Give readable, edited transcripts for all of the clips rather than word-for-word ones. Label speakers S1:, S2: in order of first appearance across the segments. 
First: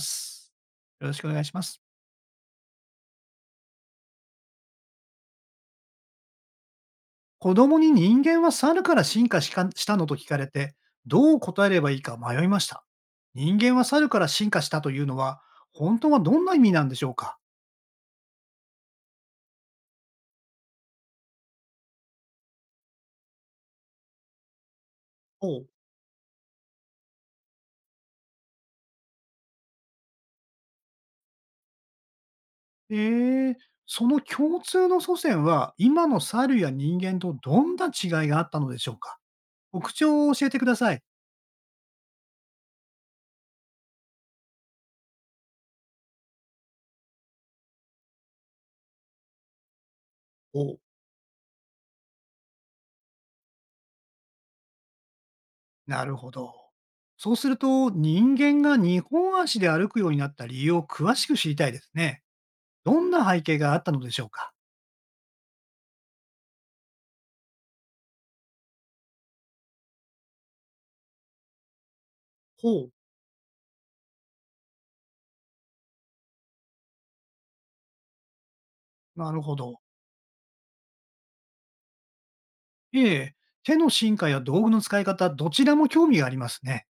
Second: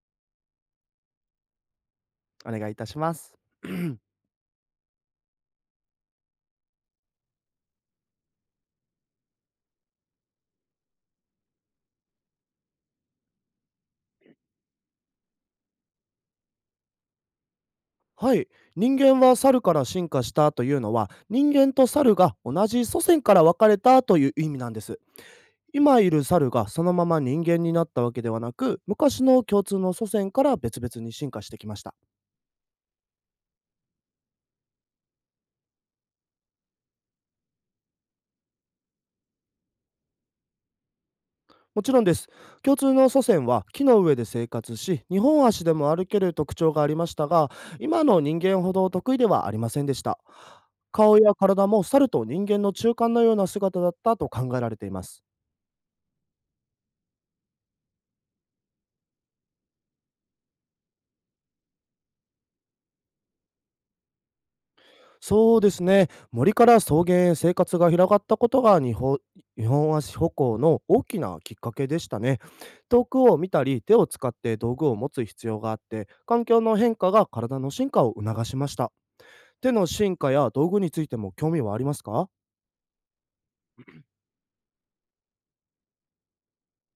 S1: ます。よろしくお願いします。
S2: お願いいたします。
S1: 子供に人間は猿から進化しかしたのと聞かれて、どう答えればいいか迷いました。人間は猿から進化したというのは、本当はどんな意味なんでしょうか？
S2: はい。人間は猿から進化したというのは、人間と猿が同じ祖先から分かれたという意味なんです。
S1: おう。
S2: 今いる猿がそのまま人間になったわけではなく、昔の共通の祖先から別々に進化してきました。
S1: えー、その共通の祖先は、今の猿や人間とどんな違いがあったのでしょうか？特徴を教えてください。
S2: もちろんです。共通の祖先は木の上で生活し、二本足でも歩ける特徴がありましたが、今の人間ほど得意ではありませんでした。
S1: おう。
S2: 顔や体も猿と人間の中間のような姿だったと考えられています。
S1: なるほど。そうすると、人間が二本足で歩くようになった理由を詳しく知りたいですね。どんな背景があったのでしょうか？
S2: そうですね。森から草原へ生活が広がったことが、日本足歩行の大きなきっかけでしたね。
S1: ほう。
S2: 遠くを見たり手を使って道具を持つ必要があって、環境の変化が体の進化を促しました。
S1: なるほ
S2: 手
S1: ど。
S2: の進化や道具についても興味はありますか？
S1: ええ、手の進化や道具の使い方、どちらも興味がありますね。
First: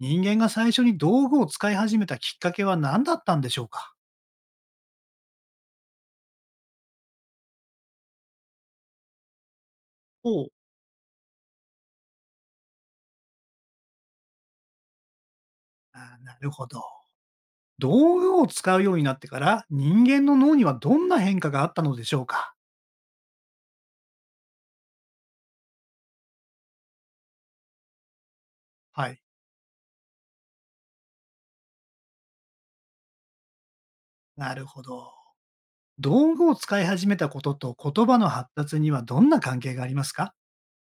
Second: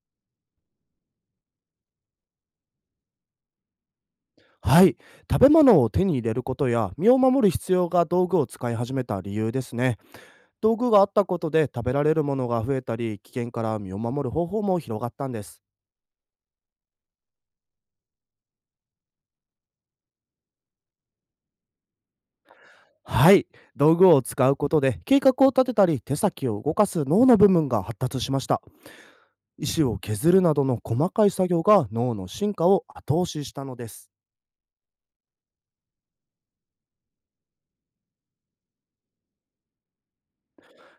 S1: 人間が最初に道具を使い始めたきっかけは何だったんでしょうか？
S2: はい。食べ物を手に入れることや身を守る必要が、道具を使い始めた理由ですね。
S1: ほう。
S2: 道具があったことで、食べられるものが増えたり、危険から身を守る方法も広がったんです。
S1: あー、なるほど。道具を使うようになってから人間の脳にはどんな変化があったのでしょうか？
S2: はい、道具を使うことで計画を立てたり、手先を動かす脳の部分が発達しました。
S1: はい。
S2: 石を削るなどの細かい作業が脳の進化を後押ししたのです。
S1: なるほど。道具を使い始めたことと言葉の発達にはどんな関係がありますか？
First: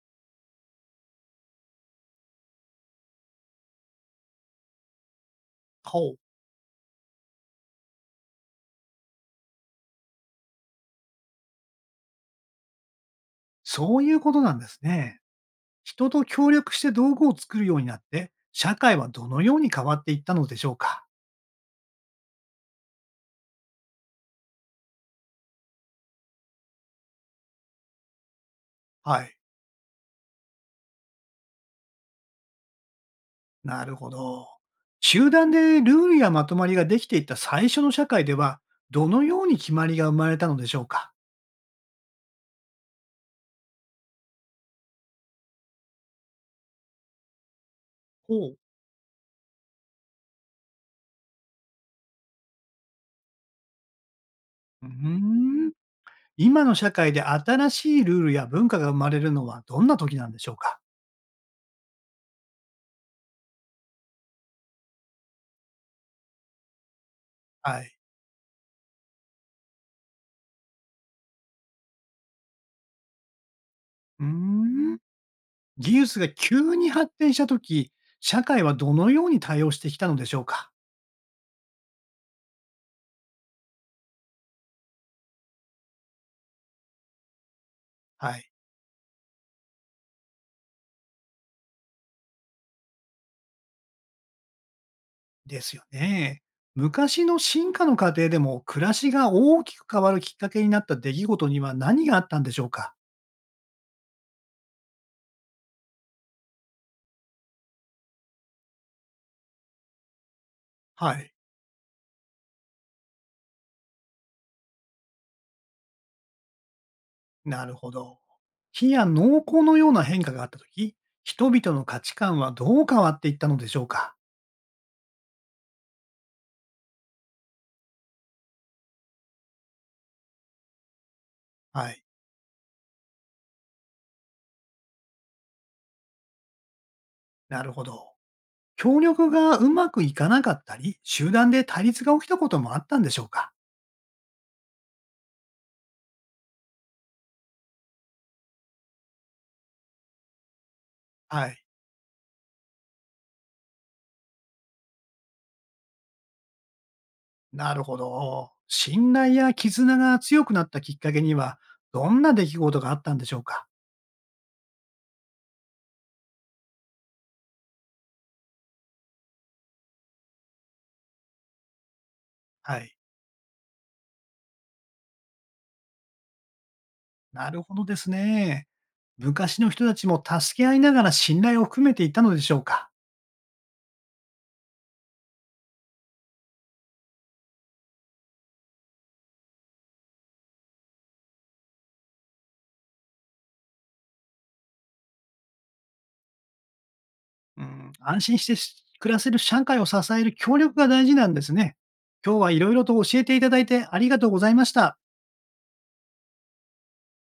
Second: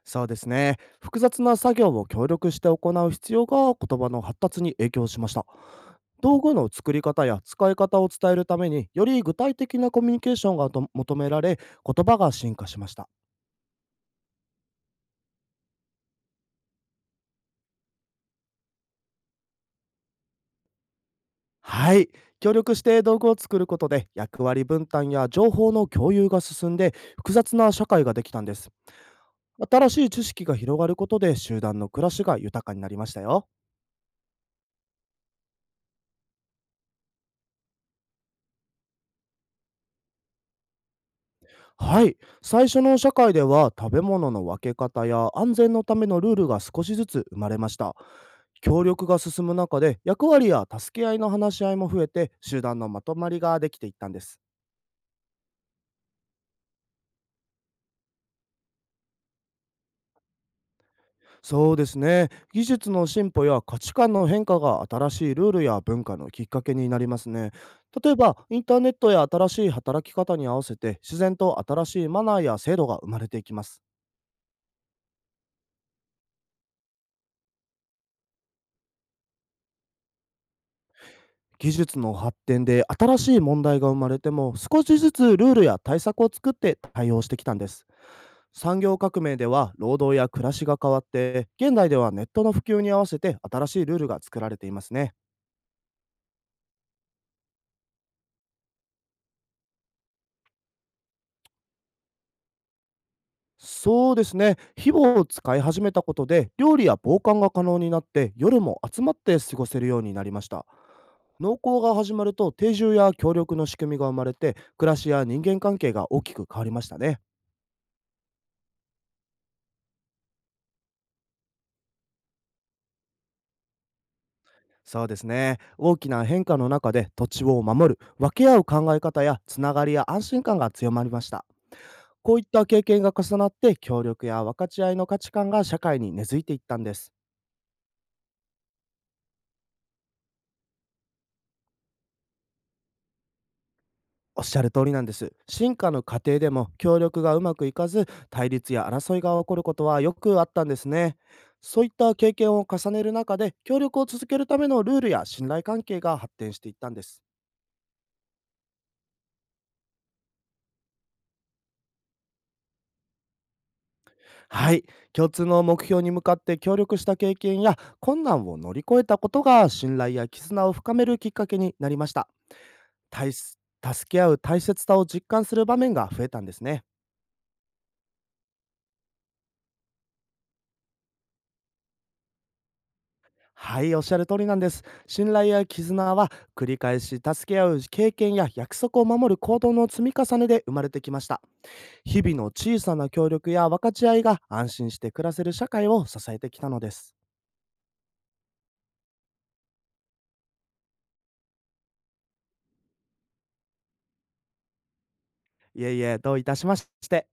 S2: そうですね。複雑な作業を協力して行う必要が、言葉の発達に影響しました。
S1: ほう。
S2: 道具の作り方や使い方を伝えるために、より具体的なコミュニケーションがと求められ、言葉が進化しました。
S1: そういうことなんですね。人と協力して道具を作るようになって、社会はどのように変わっていったのでしょうか？
S2: はい。協力して道具を作ることで、役割分担や情報の共有が進んで、複雑な社会ができたんです。
S1: はい。
S2: 新しい知識が広がることで、集団の暮らしが豊かになりましたよ。
S1: なるほど。集団でルールやまとまりができていった最初の社会では、どのように決まりが生まれたのでしょうか？
S2: はい。最初の社会では、食べ物の分け方や安全のためのルールが少しずつ生まれました。
S1: ほう。
S2: 協力が進む中で、役割や助け合いの話し合いも増えて、集団のまとまりができていったんです。
S1: うーん、今の社会で新しいルールや文化が生まれるのはどんな時なんでしょうか？
S2: そうですね。技術の進歩や価値観の変化が、新しいルールや文化のきっかけになりますね。
S1: はい。
S2: 例えば、インターネットや新しい働き方に合わせて、自然と新しいマナーや制度が生まれていきます。
S1: うーん、技術が急に発展した時、社会はどのように対応してきたのでしょうか？
S2: 技術の発展で新しい問題が生まれても、少しずつルールや対策を作って対応してきたんです。
S1: はい。
S2: 産業革命では労働や暮らしが変わって、現代ではネットの普及に合わせて新しいルールが作られていますね。
S1: ですよね。昔の進化の過程でも暮らしが大きく変わるきっかけになった出来事には何があったんでしょうか？
S2: そうですね。火を使い始めたことで、料理や防寒が可能になって、夜も集まって過ごせるようになりました。
S1: はい。
S2: 農耕が始まると、定住や協力の仕組みが生まれて、暮らしや人間関係が大きく変わりましたね。
S1: なるほど。火や農耕のような変化があったとき、人々の価値観はどう変わっていったのでしょうか？
S2: そうですね。大きな変化の中で、土地を守る、分け合う考え方やつながりや安心感が強まりました。
S1: はい。
S2: こういった経験が重なって、協力や分かち合いの価値観が社会に根付いていったんです。
S1: なるほど。協力がうまくいかなかったり、集団で対立が起きたこともあったんでしょうか？
S2: おっしゃる通りなんです。進化の過程でも協力がうまくいかず、対立や争いが起こることはよくあったんですね。
S1: はい。
S2: そういった経験を重ねる中で、協力を続けるためのルールや信頼関係が発展していったんです。
S1: なるほど。信頼や絆が強くなったきっかけには、どんな出来事があったんでしょうか？
S2: はい、共通の目標に向かって協力した経験や困難を乗り越えたことが、信頼や絆を深めるきっかけになりました。
S1: はい。
S2: 大す助け合う大切さを実感する場面が増えたんですね。
S1: なるほどですね。昔の人たちも助け合いながら信頼を含めていたのでしょうか。
S2: はい、おっしゃる通りなんです。信頼や絆は繰り返し助け合う経験や、約束を守る行動の積み重ねで生まれてきました。日々の小さな協力や分かち合いが、安心して暮らせる社会を支えてきたのです。
S1: うん、安心して暮らせる社会を支える協力が大事なんですね。今日はいろいろと教えていただいてありがとうございました。
S2: いえいえ、どういたしまして。